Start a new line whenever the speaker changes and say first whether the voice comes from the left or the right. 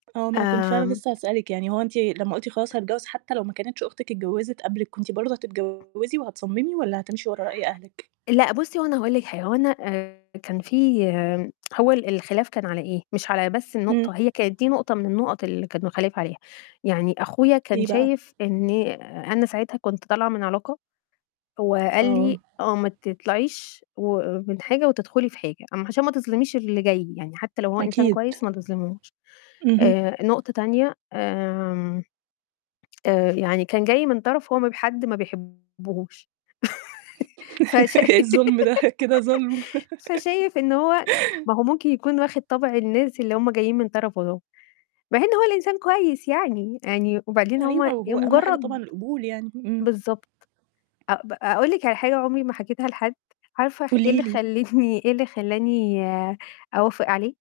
right: آه، ما أنا كنت فعلًا
left: آمم.
right: لسّه هسألِك، يعني هو أنتِ لمّا قُلتِ خلاص هاتجوّز حتى لو ما كانتش أختِك اتجوّزت قبلِك، كنتِ برضه هتتجوّزي وهتصمِّمي والَّا هتمشي ورا رأي أهلِك؟
left: لأ بُصّي، هو أنا هاقول لِك حاجة، هو أنا آآ، كان في هو ال الخلاف كان على إيه؟ مش على بس
right: إمم.
left: النقطة، هي كانت دي نقطة من النُقَط اللي كان الخلاف عليها، يعني أخويا كان
right: إيه بقى؟
left: شايف إني أنا ساعتها كنت طالعة من علاقة، هو قال لي
right: آه.
left: آه ما تطلعيش و من حاجة وتدخلي في حاجة، أم عشان ما تظلميش اللي جاي، يعني حتى لو هو إنسان
right: أكيد.
left: كويس، ما تظلميهوش،
right: اهم.
left: آآ، نقطة تانية آمم، آآ، يعني كان جاي من طرف هو ما ب حد ما بيحبهوش فشاي
right: إيه الظُلم ده؟ كده ظُلم.
left: فشايف إن هو ما هو ممكن يكون واخد طَبْع الناس اللي هُم جايين من طرفُه دُول، مع إن هو الإنسان كويس يعني، يعني وبعدين هو
right: أيوه،
left: ي
right: وهو أهم حاجة طبعًا
left: مجرّد
right: القبول يعني، إمم.
left: بالضبط أ ب أقول لِك على حاجة عُمري ما حكيتها لحد، عارفة خ إيه
right: قولي
left: اللي
right: لي.
left: خلّتني إيه اللي خلّاني آآ، أوافق عليه؟